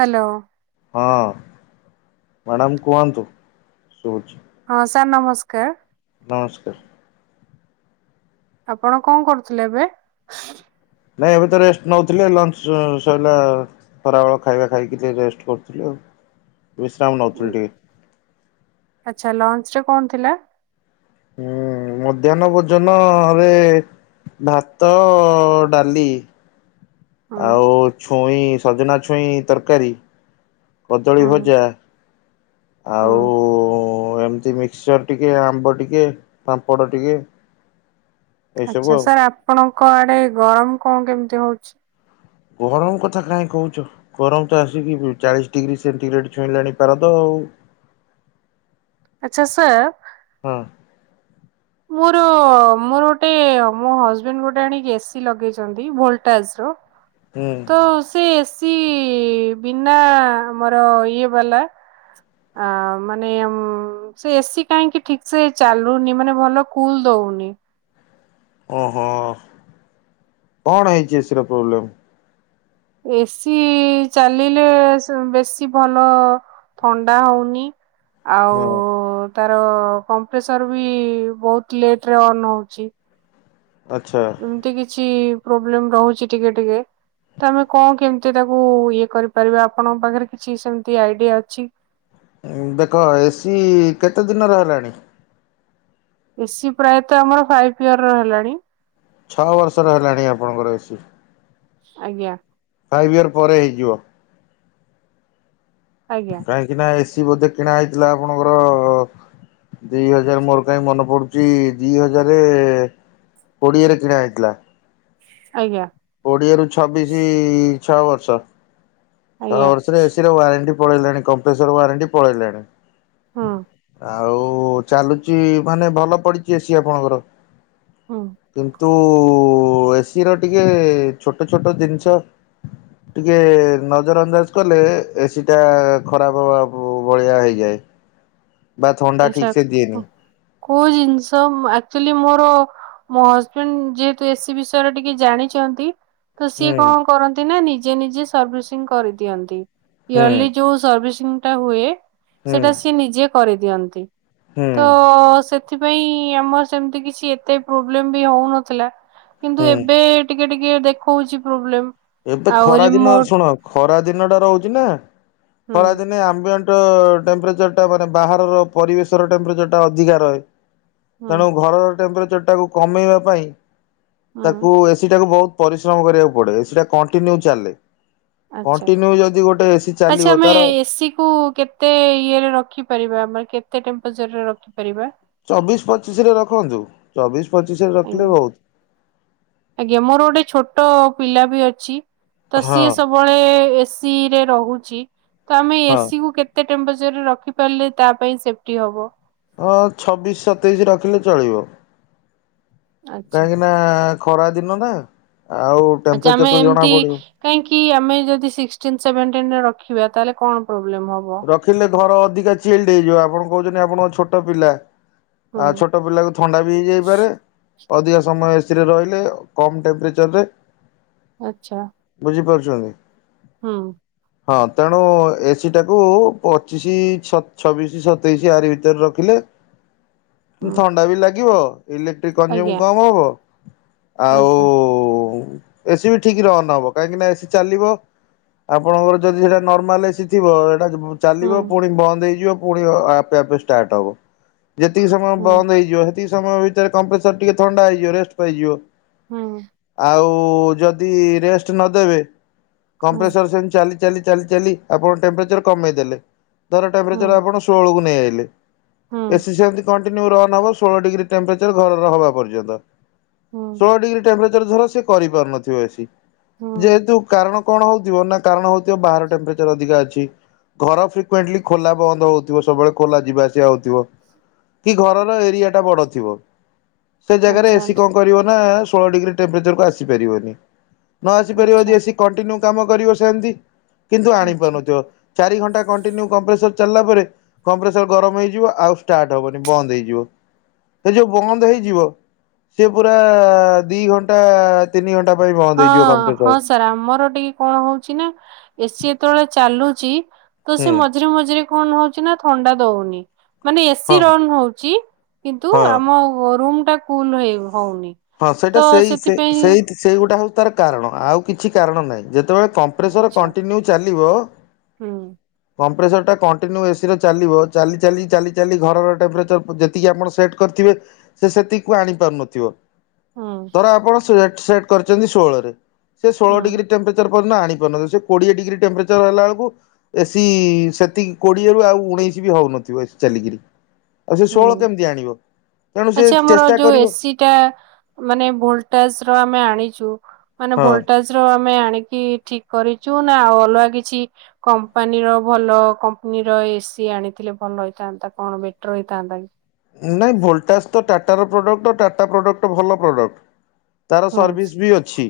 Hello. ହଁ madam କୁହନ୍ତୁ ଶୁବୁଛି। ହଁ ସାର୍ ନମସ୍କାର। ନମସ୍କାର। ଆପଣ କଣ କରୁଥିଲେ ଏବେ? ନାଇଁ ଏବେ ତ ରେଷ୍ଟ ନେଉଥିଲେ ଲଞ୍ଚ ସରିଲା ଖରାବେଳ ଖାଇବା ଖାଇକି ଟିକେ ରେଷ୍ଟ କରୁଥିଲି ଆଉ। ବିଶ୍ରାମ ନଉଥିଲି ଟିକେ। ଆଚ୍ଛା ଲଞ୍ଚ ରେ କଣ ଥିଲା? ହୁଁ ମଧ୍ୟାହ୍ନ ଭୋଜନ ରେ ଭାତ ଡାଲି। ହୁଁ ଆଉ ଛୁଇଁ ସଜନା ଛୁଇଁ ତରକାରୀ। କଦଳୀ ହୁଁ ଭଜା ହୁଁ ଆଉ ହଁ ଏମିତି ମିକ୍ସଚର ଟିକେ ଆମ୍ବ ଟିକେ ପାମ୍ପଡ଼ ଟିକେ। ଏଇସବୁ ଅଚ୍ଛା ଆଉ ସାର୍ ଆପଣଙ୍କ ଆଡେ ଗରମ କଣ କେମିତି ହଉଛି? ଗରମ କଥା କାହିଁ କହୁଛ ଗରମ ତ ଆସିକି ଚାଳିଶ ଡିଗ୍ରୀ ସେଣ୍ଟିଗ୍ରେଡ ଛୁଇଁଲାଣି ତାର ତ ଆଉ। ଅଚ୍ଛା ସାର ହଁ। ମୋର ମୋର ଗୋଟେ ମୋ ହଜବେଣ୍ଡ ଗୋଟେ ଆଣିକି ଏସି ଲଗେଇଛନ୍ତି ଭୋଲଟାଜ ର। ହୁଁ ତ ସେ ଏସି କି ବିନା ଆମର ଇଏ ବାଲା। ଆ ମାନେ ସେ ଏସି କାହିଁକି ଠିକ ସେ ଚାଲୁନି ମାନେ ଭଲ କୁଲ ଦଉନି। ଓହୋ କଣ ହେଇଛି ଏସି ର ପ୍ରୋବ୍ଲେମ୍? ଏସି ଚାଲିଲେ ବେଶୀ ଭଲ ଥଣ୍ଡା ହଉନି। ଆଉ ହଁ ତାର କମ୍ପ୍ରେସର ବି ବହୁତ ଲେଟ ରେ ଅନ୍ ହଉଛି। ଆଚ୍ଛା ଏମିତି କିଛି ପ୍ରୋବ୍ଲେମ ରହୁଛି ଟିକେ ଟିକେ ତ ଆମେ କଣ କେମିତି ତାକୁ ଇଏ କରିପାରିବା ଆପଣଙ୍କ ପାଖରେ କିଛି ସେମିତି ଆଇଡିଆ ଅଛି। ଦେଖ ଏ ସିି କେତେ ଦିନରେ ହେଲାଣି ଏ ସିି ପ୍ରାୟତ ଆମର ଫାଇଭ ଇୟର ର ହେଲାଣି ଛଅ ବର୍ଷର ହେଲାଣି ଆପଣଙ୍କର ଏସି ଆଜ୍ଞା। ଫାଇଭ୍ ଇୟର୍ ପରେ ହେଇଯିବ। ଆଜ୍ଞା କାହିଁକି ନା କିଛି ବୋଧେ କିଣା ହେଇଥିଲା ଆପଣଙ୍କର ଦିଇହଜାର ମୋର କାହିଁ ମନେ ପଡୁଛି ଦିଇ ହଜାର କୋଡିଏରେ କିଣା ହେଇଥିଲା। ଆଜ୍ଞା। [inaudible] ଛଅ ବର୍ଷ। ଛଅ ଆଜ୍ଞା। ବର୍ଷରେ ଏ ସି ର ୱାରଣ୍ଟି ପଳେଇଣି କମ୍ପ୍ରେସର ୱାରେଣ୍ଟି ପଳେଇଲାଣି। ହୁଁ ଆଉ ଚାଲୁଛି ମାନେ ଭଲ ପଡିଚି ଏ ସି ଆପଣଙ୍କର। ହଁ। ତୁ ଏ ସି ର ଟିକେ ଛୋଟ ଛୋଟ ଜିନିଷ ଟିକେ ନ ନଜର ଅନ୍ଦାଜ କଲେ ଏ ସିଟା। ବା ଥଣ୍ଡା ଠିକ ସେ ଦିଏନି। ଆଚ୍ଛା। କୋଉ ଜିନିଷ ଆକଚୁଆଲି ମୋର ମୋ ହଜବେଣ୍ଡ ଯେତୁ ଏ ସି ବିଷୟରେ ଟିକେ ଜାଣିଛନ୍ତି। ତୁ ହୁଁ ସିଏ କଣ କରନ୍ତି ନା ନି ନିଯେ ନିଜେ ସର୍ଭିସିଂ କରିଦିଅନ୍ତି। [inaudible] ହୁଁ ହୁଁ ଚିନ୍ତା [inaudible] ପରେ ଦିଅନ୍ତି। ହୁଁ ତ ସେ ସେଥିପାଇଁ ଆମର ସେମିତି କିଛି ଏତେ ପ୍ରୋବ୍ଲେମ ବି ହଉନଥିଲା। କିନ୍ତୁ ହୁଁ। ଏବେ ଟି ଟିକେ ଟିକେ ଦେଖଉଛି ପ୍ରୋବ୍ଲେମ୍। ଏବେ ଖରା ଦିନ ଶୁଣ ଖ ଦିନଟା ରହୁଛି ନା। ହୁଁ ଖରାଦିନେ ଆମ୍ବି [unintelligible] ଟେମ୍ପଚର ଟା ମାନେ ବାହାରର ପରିବେଶ ର ଟେମ୍ପରେଚର ଟା ଅଧିକା ରହେ। ହୁଁ ତେଣୁ ଘରର ଟେମ୍ପଜର ତାକୁ କମେଇବା ପାଇଁ ହୁଁ ତାକୁ ଏସିି ଟାକୁ ବହୁତ ପରିଶ୍ରମ କରିବାକୁ ପଡେ ସେଇଟା। କଣ୍ଟିନ୍ୟୁ ଚାଲେ। ଆଛା ଯଦି ଗୋଟେ ଏସି ଆଚଛା ଚାଲିବ ଆମେ ତାର ଏସିି କୁ କେତେ ଇଏରେ ରଖିପାରିବା ଆମରେ। କେତେ ଟେମ୍ପଚରରେ ରଖିପାରିବା। ଚବିଶ ପଚିଶରେ ରଖନ୍ତୁ ଚବିଶ ପଚିଶରେ ରଖିଲେ ଆଜ୍ଞା ବହୁତ ଆଜ୍ଞା ମୋର ଗୋଟେ ଛୋଟ। ପିଲା ବି ଅଛି। ତ ହଁ ସିଏ ସବୁବେଳେ ଏସିି ରେ ରହୁଛି। ଜ ତ ଆମେ ହଁ ଏସିି କୁ କେତେ ରଖି ପାରିଲେ ତା ପାଇଁ ସେଟି ହବ। ହଁ ଛବିଶ ସତେଇଶ ରଖିଲେ ଚଳିବ। ଆଚ୍ଛା। କାହିଁକି ନା ଖରା ଦିନ ନା। ଆଉ ଆ୍ଛା ଟେମ୍ପରେଚର ଆମେ ତ ଜଣା ଏମିତି ପଡିବ କାହିଁକି ଆମେ ଯଦିିକନ ସେଭେଟିନ ର ଥିବା ତାହେଲେ କଣ? ପ୍ରୋବ୍ଲେମ ହବ ରଖିଲେ ଘର ଅଧିକା ଚେଲଡ ହେଇଯିବ ଆପଣ କହୁଛନ୍ତିି ଆପଣଙ୍କ ଛୋଟ ପିଲା ହୁଁ ଆଉ ଛୋଟ ପିଲାକୁ ଥଣ୍ଡା ବି ହେଇଯାଇପାରେ। ଅଧିକା ସମୟ ଏସିରେ ରହିଲେ କମ୍ ଟେମ୍ପରେଚରରେ। ଆଚ୍ଛା ଜେ ହଁ ହଁ ତେଣୁ ଏସି ଏଟାକୁ ପଚିଶି ଛବିଶି ସତେଇଶି ଆରି ଭିତରେ ରଖିଲେ। ହୁଁ ଥଣ୍ଡା ବି ଲାଗିବ। ଇଲେକ୍ଟ୍ରିକ୍ କନଜ୍ୟୁମ ଆଜ୍ଞା କମ୍ ହେବ। ଆଉ ଆଜ୍ଞା ଏସି ବି ଠିକ ରହନହବ କାହିଁକି ନା ଏସି ଚାଲିବ ଆପଣଙ୍କର ଯଦି ସେଟା ନର୍ମାଲ ଏସି ିବ ହୁଁ ଚାଲିବ ପୁଣି ବନ୍ଦ ହେଇଯିବ ପୁଣି ଆପେ ଆପେ ଷ୍ଟାର୍ଟ ହବ ଯେତିକ ସମୟ ହୁଁ ବନ୍ଦ ହେଇଯିବ ସେତିକ ସମୟ ସର ଟିକେ ଥଣ୍ଡା ହେଇଯିବ ରେଷ୍ଟ ପାଇଯିବ ହୁଁ [inaudible] ଆଉ ଓ ଯଦି ରେଷ୍ଟ ନଦେବେ ହୁଁ କମ୍ପ୍ରେସର ସେମତି ଚାଲି ଚାଲି ଚାଲି ଚାଲି ଆପଣ ଟେମ୍ପରେଚର କମେଇଦେଲେ। ତର ହୁଁ ଟେମ୍ପରେଚର୍ ଆପଣ ଷୋଳକୁ ନେଇଆଇଲେ। ହୁଁ [inaudible] ଏସି ସେମତି କଣ? ବ ଷୋହଳ ଡିଗ୍ରୀ ଟମ୍ଚର ଘରର ହବା ପର୍ଯ୍ୟନ୍ତ। ହୁଁ ସୋଳ ଡିଗ୍ରୀ ଟେମ୍ପ୍ରେଚର ଧର ସେ କରିପାରୁନଥିବ ଏସି। ହୁଁ ଯେହେତୁ କାରଣ କଣ ହଉଥିବ ନା କାରଣ ହଉଥିବ ବାହାର ଟେମ୍ପ୍ରେ ଅ ଘର ଖୋଲା ବନ୍ଦ ହଉଥିବ ସବୁବେଳେ ଖୋଲା ଯିବା ଆସିବା ହଉଥିବ କି ଘରର ଏରିଆ ଟା ବଡ ଥିବ। ସେ ଜାଗାରେ ଆଚ୍ଛା ଏସି କଣ କରିବ ନା ଷୋହଳ ଡିଗ୍ରୀ ଟେମ୍ପରେଚରକୁ ଆସିପାରିବନି। ନ ଆସି ପାରିବ ଆଚ୍ଛା ଯ ଏସି କଣ୍ଟିନ୍ୟୁ କାମ କରିବ ସେ୍ମତି। କିନ୍ତୁ ଆଣିବ। ଆଚ୍ଛା [unintelligible] ଚାରି ଘଣ୍ଟା କଣ୍ଟିନ୍ୟୁ କମ୍ପ୍ରେସର ଚାଲିଲା ପରେ କମ୍ପ୍ରେସର ଗରମ ହେଇଯିବ ଆଉ ଷ୍ଟାର୍ଟ ହବନି ବନ୍ଦ ହେଇଯିବ ସେ ଯୋଉ ବନ୍ଦ ହେଇଯିବ ସେ ପୁରା ଦି ଘଣ୍ଟା ତିନି ଘଣ୍ ହଁ ହଁ ସାର୍ ଆମର ଟିକେ କଣ ହଉଛି ନା ଏସି ଯେତେବେଳେ ଚାଲୁଛି। ତ ହୁଁ ସେ ମଝିରେ ମଝିରେ କଣ ହଉଛି ନା ଥଣ୍ଡା ଦଉନି। ମାନେ ହଁ ଏସି ରନ୍ ହଉଛି କିନ୍ତୁ ହଁ ଆମ ରୁ ଟା କୁଲ ହେଇନି। ହଁ ସେଇଟା ସେଇ ସେ ସେଇ ସେଇ ଗୁଟା ହଉଛି ତାର କାରଣ ଆଉ କିଛି କାରଣ ନାହିଁ ଯେତେବେଳେ କମ୍ପ୍ରେସର ଆଛା କଣ୍ଟିନ୍ୟୁ ଚାଲି ଥିବ। ହୁଁ। କମ୍ପ୍ରେସର ଟା କଣ୍ଟିନ୍ୟୁ ଏସି ଚାଲିବ ଚାଲି ଚାଲି ଚାଲି ଚାଲି ଘରର ଟେମ୍ପରେଚର ଯେତିକି ଆପଣ ସେଟ୍ କରିଥିବେ ସେ ସେତିକିକୁ ଆଣିପାରୁନଥିବ। ହୁଁ ଧର ଆପଣ ସ ଟ କରିଛନ୍ତି ଷୋହଳରେ- ସେ ହୁଁ ଷୋଳ ଡିଗ୍ରୀ ଟେମ୍ପରେଚର- ଆଣି ପାରୁନିବ ସେ କୋଡିଏ ଡିଗ୍ରୀ ଟେମ୍ପରେଚର ହେଲା ବେଳକୁ ଏସି ସେତିକି କୋଡିଏରୁ ଆଉ ଉଣେଇଶି ବି ହଉନଥିବ ଚାଲିକରି- ଆଉ ସେ ଷୋହଳ ହୁଁ କେମିତି ଆଣିବ ତେଣୁ ସେ ଆଚ୍ଛା ଆମର ଚେଷ୍ଟା ଯୋଉ କରିବ- ଏସି ଟା ମାନେ ଭୋଲଟେଜ ର ଆମେ ଆଣିଛୁ- ମାନେ ହଁ ଭୋଲଟେଜ ର ଆମେ ଆଣିକି ଠିକ- କରିଛୁ ନା ଆଉ ଅଲଗା କିଛି କମ୍ପାନୀର ଭଲ କମ୍ପାନୀର ଏସିି ଆଣିଥିଲେ ଭଲ ହେଇଥାନ୍ତା କଣ- ରହିଥାନ୍ତା। ନାହିଁ ଭୋଲ୍ଟାଜ୍ ତ ଟାଟାର ପ୍ରଡ଼କ୍ଟ ଆ ଟାଟା ପ୍ରଡ଼କ୍ଟ ଭଲ ପ୍ରଡ଼କ୍ଟ- ତାର ହୁଁ ସର୍ଭିସ୍ ବି ଅଛି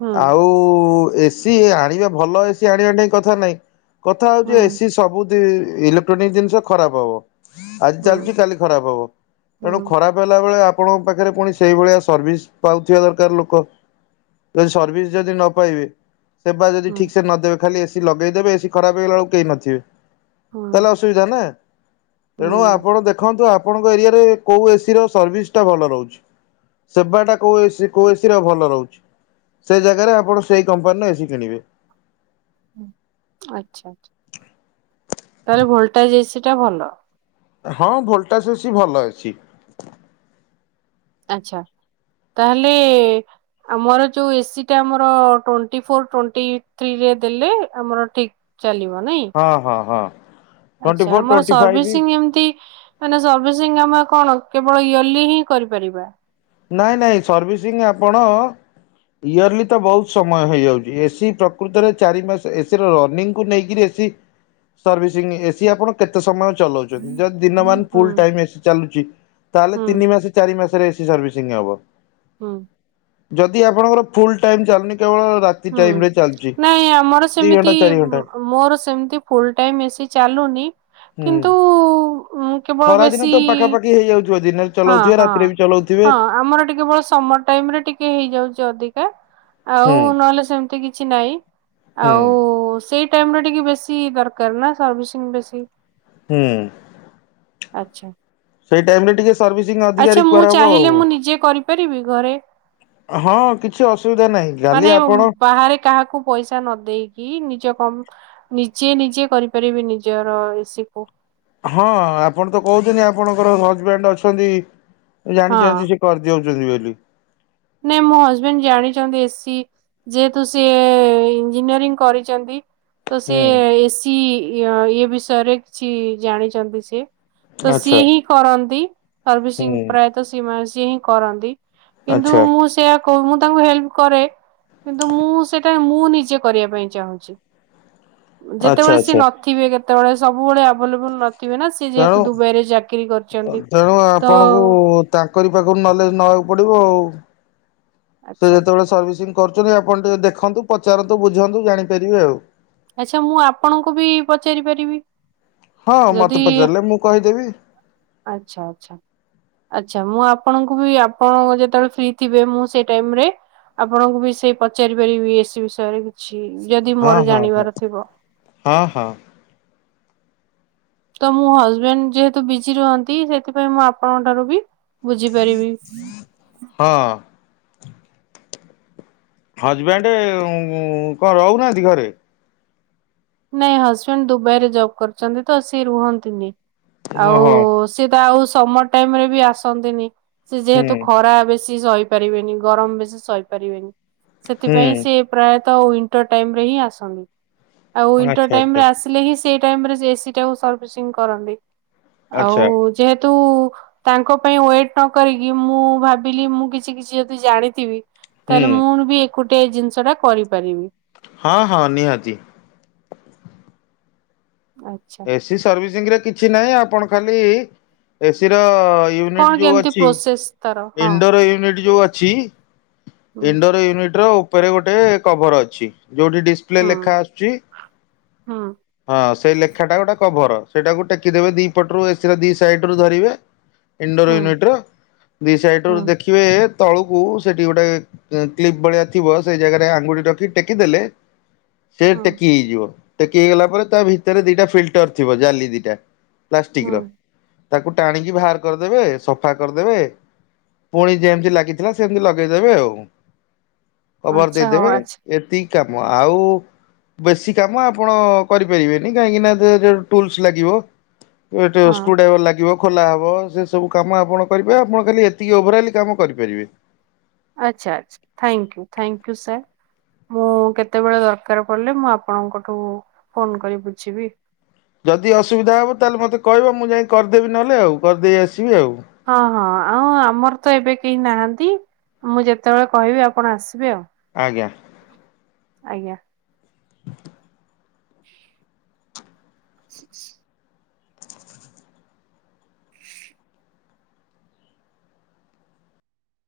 ହୁଁ ଆଉ- ଏସିି ଆଣିବା ଭଲ ଏସି ଆଣିବା ଟାଇ କଥା ନାଇଁ- କଥା ହଉଛି ହୁଁ ଏ ସି ସବୁ- ଇଲେକ୍ଟ୍ରୋନିକ୍ ଜିନିଷ ଖରାପ ହବ- ଆଜି ଚାଲଚି କାଲି- ଖରାପ ହବ ହୁଁ ତେଣୁ ଖରାପ ହେଲା- ସେତେବେଳେ ଆପଣଙ୍କ ପାଖରେ ପୁଣି ସେଇଭଳିଆ ସର୍ଭିସ ପାଉଥିବା ଦରକାର ଲୋକ ଯଦି ସର୍ଭିସ ଯଦି ନ ପାଇବେ- ସେ ଯଦି ହୁଁ ଠିକ ସେ ନଦବେ ଖାଲି- ଲଗେଇଦେବେ ଏ ଖରାପ ହେଇଗଲା ବଳକୁ କେହି ନଥିବେ- ହୁଁ ତାହେଲେ ଅସୁବିଧା ନା- ହୁଁ ତେଣୁ ଆପଣ ଦେଖ- ଆପଣଙ୍କ ଏରିଆରେ କେଉଁ ଏସିର ସର୍ସ୍ଟା ଟା ଭଲ ରହୁଛି। ସେବାଟା କଉ ଏ ସି -କଉ ଏ ସି ଭଲ ରହୁଛି। ସେ ଜାଗାରେ ଆପଣ ସେ କମ୍ପାନୀ ଏ ସି କିଣିବେ - ଆଛା ତାହଲେ ଭୋଲଟା ଯେ ସେଟା ଭଲ- ହଁ ଭୋଲଟାଜ ଅଛି ଭଲ ଅଛି- ଆଛା ତାହେଲେ ଆମର ଯୋଉ ଏସି ଟା ଆମର ଟଣ୍ଟି ଫୋର ଟଣ୍ଟି ଥରେ ଦେଲେ ଆମର ଠିକ- ହଁ ହଁ ହଁ ଟ୍ୱେଣ୍ଟି ଅଚ୍ଛା ଫୋର ଆମର ଟ୍ୱେଣ୍ଟି ଫାଇଭ୍ ସର୍ଭିସିଂ ଏମିତି ମାନେ ସର୍ଭିସିଂ ଆମ କଣ- କେବଳ ଇୟର୍ଲି ହିଁ କରିପାରିବା- ନାଇଁ ନାଇଁ ସର୍ଭିସିଂ ଆପଣ ଇୟର୍ଲି ତ ବହୁତ ସମୟ ହେଇଯାଉଛି ଏସିି ପ୍ରକୃତରେ ଚାରି ମାସ ଏସିର ରନିଂକୁ ନେଇକରି ଏସି ସର୍ଭିସିଂ ଏସିି ଆପଣ କେତେ ସମୟ ଚଲାଉଛି- ଯଦି ଦିନ ହୁଁ ମଲ ଚାଲୁଛି ତାହେଲେ ହୁଁ ତିନି ମାସ ଚାରି ମାସରେ- ସାର୍ଭିସିଂ ହବ ହଁ ଯଦି ଆପଣଙ୍କର ଫୁଲ ଟାଇମ ଚାଲନି ହୁଁ ନାଇଁ ଆମର ଦି ଘଣ୍ଟା ସେମିତି ଚାରି ଘଣ୍ଟା ମୋର ସେମିତି ଫୁଲ ଟାଇମ ଏ ଚାଲୁନି କିନ୍ତୁ କେବଳ ଖରାଦିନ ବେଶୀ ତ ପାଖାପାଖି ହେଇଯାଉଛି, ହଁ ହଁ ହଁ ଆମର ଟିକେବଳ ସମର ଟାଇମ ରେ ଟିକେ ହେଇଯାଉଛି ଅଧିକା ଆଉ ହୁଁ ନହେଲେ ସେମିତି କିଛି, କିଛି ନହିଁ ହୁଁ ଆଉ ସେଇ ଟିକେ ବେଶୀ ଦରକାର ନା ସସି ବେଶୀ ହୁଁ ଆଚ୍ଛା ସେଇ ଟାଇମ ରେ ଟିକେ ସର୍ଭିସିଂ ଅଧିକା ଆଚ୍ଛା ମୁଁ ରିକ୍ୱାର ହବ ଚାହିଁଲେ ଆଉ ମୁଁ ନିଜେ କରିପାରିବି ଘରେ ହଁ କିଛି ଅ ମାନେ ବାହାରେ କାହାକୁ ପଇସା ନ ଦେଇେଇକି ନିଜ କ ନିଜେ ନିଜେ କରିପାରିବି ନିଜର ଏସି କୁ ହଁ ଆପଣ ତ କହୁଛନ୍ତିି ଆପଣଙ୍କର ହଜବ୍ୟାଣ୍ଡ ଅଛନ୍ତି। ହଁ। ଜାଣିଛନ୍ତିଛନ୍ତି ସେ କରିଦିଉଛି, ଜିବଲି ନାଇଁ ମୋ ହଜବେଣ୍ଡ ଜାଣିଛନ୍ତି ଏସିି ଯେହେତୁ ସି ଇଞ୍ଜିନିୟରିଂ କରିଛନ୍ତି। ତ ସେ ହୁଁ ଏସି ଏ ବିଷୟରେ କିଛି ଜାଣିଛନ୍ତି ସେ ତଶ ଆଚ୍ଛା ଏହି କରନ୍ତି ହରବୀ ସିଂ ହୁଁ ପ୍ରାୟତ ସିମା ସଁ [inaudible] କରନ୍ତି କିନ୍ତୁ ଆଚ୍ଛା ମୁଁ ସେୟା ମୁଁ ତାଙ୍କୁ ହେଲ୍ପ କରେ କିନ୍ତୁ ମୁଁ ସେଟା ମୁଁ ନିଜେ କରିବା ପାଇଁ ଚାହୁଁଛି, ଆଚ୍ଛା ଯେତେବେଳେ ସିଏ ଆଚ୍ଛା ନଥିବେ କେେ ସେତେବେଳେ ସବୁବେଳେ ଆଭେଲେବୁଲ ନଥିଲା ତେଣୁ ତେଣୁ ତ ଆପଣଙ୍କୁ ତାଙ୍କରି ପାଖରୁ ନଲେଜ ନବାକୁ ପଡିବ ଆଉ ସେ ଆଚ୍ଛା ଯେତେବେଳେ ସର୍ଭିସିଂ କରୁଛନ୍ତି ଆପଣ ଟିକେ ଦେଖନ୍ତୁ ପଚାରନ୍ତୁ ବୁଝନ୍ତୁ ଜାଣିପାରିବେ ଆଉ ଆଚ୍ଛା ମୁଁ ଆପଣଙ୍କୁ ବି ପଚାରି ପାରିବି ହଁ ମତେ ଯଦି ପଚାରିଲେ ମୁଁ କହିଦେବି ଆଚ୍ଛା ଆଚ୍ଛା ଆଛ ଆ୍ଛା ମୁଁ ଆପଣଙ୍କୁ ବି ଆପଣ ଯେତେବେଳେ ଫ୍ରି ଥିବେ ମୁଁ ସେଇ ଟାଇମରେ ଆପଣଙ୍କୁ ବି ସେଇ ପଚାରି ପାରିବି ଏ ବିଷୟରେ କିଛି ଯଦି ହଁ ମୋର ହଁ ହଁ ଜାଣିବାର ହଁ ହଁ ତ ମୁୋ ହଜବେଣ୍ଡ ଯେହେତୁ ବିଜି ରୁହନ୍ତି ସେଥିପାଇଁ ମୁଁ ଆପଣଙ୍କ ଠାରୁ ବି ବୁଝିପାରିବି [inaudible] ହଁ। ହଜବେଣ୍ଡ କଣ ରହୁନାହାନ୍ତି ଘରେ। ନାଇଁ ହଜବେଣ୍ଡ ଦୁବାଇରେ ଜବ୍ କରୁଛନ୍ତି ତ ସିଏ ରୁହନ୍ତିନି। ଆଉ ଓହୋ ସେଟା ଆଉ ସମର ଟାଇମ ରେ ବି ଆସନ୍ତିନି। ସେ ହୁଁ ଯେହେତୁ ଖରା ବେଶି ସହିପାରିବେନି ଗରମ ବେଶି ସହିପାରିବେନି। ହୁଁ ସେଥିପାଇଁ ସିଏ ପ୍ରାୟ ତ ୱିଣ୍ଟର ଟାଇମ ରେ ହିଁ ଆସନି। ଆଉ ୱିଣ୍ଟର ଆଚ୍ଛା ଟାଇମ ଆଚ୍ଛା ରେ ଆସିଲେ ହିଁ ସେ ଟାଇମ ରେ ଏସି ଟା ସର୍ଭିସିଂ କରନ୍ତି। ଆଉ ଆଚ୍ଛା ଯେହେ ତୁ ତାଙ୍କ ପାଇଁ ୱେଟ ନ କରିକି ମୁଁ ଭାବିଲି ମୁଁ କିଛି କିଛି ଯଦି ଜାଣିଥିବି ହୁଁ। ତାହେଲେ ମୁଁ ବି ଏକ ଗୋଟେ ଜିନିଷ ଟା କରିପାରିବି। ହଁ ହଁ ନିହାତି। ଆଚ୍ଛା ଏସି ସର୍ଭିସିଂ ରେ କିଛି ନାହିଁ ଆପଣ ଖାଲି ଏସି ର କଣ ୟନିଟ ଯୋ କେମିତି ଅଛି ପ୍ରୋସେସ ତାର ହଁ ଇନଡୋର ୟୁନିଟ ଯୋଉ ଅଛି। [inaudible] ହୁଁ ଇନଡୋର ୟୁନିଟ ର ଉପରେ ଗୋଟେ କଭର ଅଛି। ଯୋଉଠି ଡିସପ୍ଲେ ହୁଁ ଲେଖା ଆସୁଛି। ହୁଁ । ହଁ ସେଇ ଲେଖା ଟା ଗୋଟେ କଭର ସେଇଟାକୁ ଟେକି ଦେବେ ଦି ପଟରୁ ଏସିରେ ଦି ସାଇଡ ରୁ ଧରିବେ। ଇଣ୍ଡୋର ହୁଁ ୟୁନିଟ ର ଦି ସାଇଡ ହୁଁ ର ଦେଖିବେ। ତଳକୁ ସେଠି ଗୋଟେ କ୍ଲିପ ଭଳିଆ ଥିବ ସେଇ ଜାଗାରେ ଆଙ୍ଗୁଠ ରଖି ଟେକିଦେଲେ ସେ ହୁଁ ଟେକି ହେଇଯିବ। ଇ ଗଲା ପରେ ତା ଭିତରେ ଦିଟା ଫିଲ୍ଟର ଥିବ ଜାଲି ଦିଟା ପ୍ଲାଷ୍ଟିକ୍ର ହୁଁ। ତାକୁ ଟାଣିକି ବାହାର କରିଦେବେ ସଫା କରିଦେବେ। ପୁଣି ଯେମିତି ଲାଗିଥିଲା ସେମିତି ଲଗେଇଦେବେ ଆଉ। କଭର ଆଚ୍ଛା ହଉ ଦେଇଦେବେ ଆଚ୍ଛା ଏତିକ କାମ ଆଉ ବେଶୀ କାମ ଆ ଆପଣ କରିପାରିବେନି କାହିଁକି ନା ଯେ ଟୁଲସ ଲାଗିବ। ଏଠ ହଁ ସ୍କୁୁ ଡ୍ରାଇଭର ଲାଗିବ। ଖୋଲା ହବ ସେ ସବୁ କାମ ଆପଣ କରିବେ ଆପଣ ଖାଲି ଏତିକି ଓଭରଲି କାମ କରିପାରିବେ। ଆଚ୍ଛା ଆଚ୍ଛା ଥାଙ୍କୟୁ ଥାଙ୍କୟୁ ସାର୍ ମୁଁ କେତେବେଳେ ଦରକାର ପଡିଲେ ମୁଁ ଆପଣଙ୍କଠୁ ଫୋନ କରି ବୁଝିବି। ଯଦି ଅସୁବିଧା ହବ ତାହେଲେ ମତେ କହିବ ମୁଁ ଯାଇ କରିଦେବି ନହେଲେ ଆଉ କରିଦେଇ ଆସିବି। ଆଉ ହଁ ହଁ ଆଉ ଆମର ତ ଏବେ କେହି ନାହାନ୍ତି। ମୁଁ ଯେତେବେଳେ କହିବି ଆପଣ ଆସିବେ ଆଉ ଆଜ୍ଞା ଆଜ୍ଞା [inaudible] [inaudible]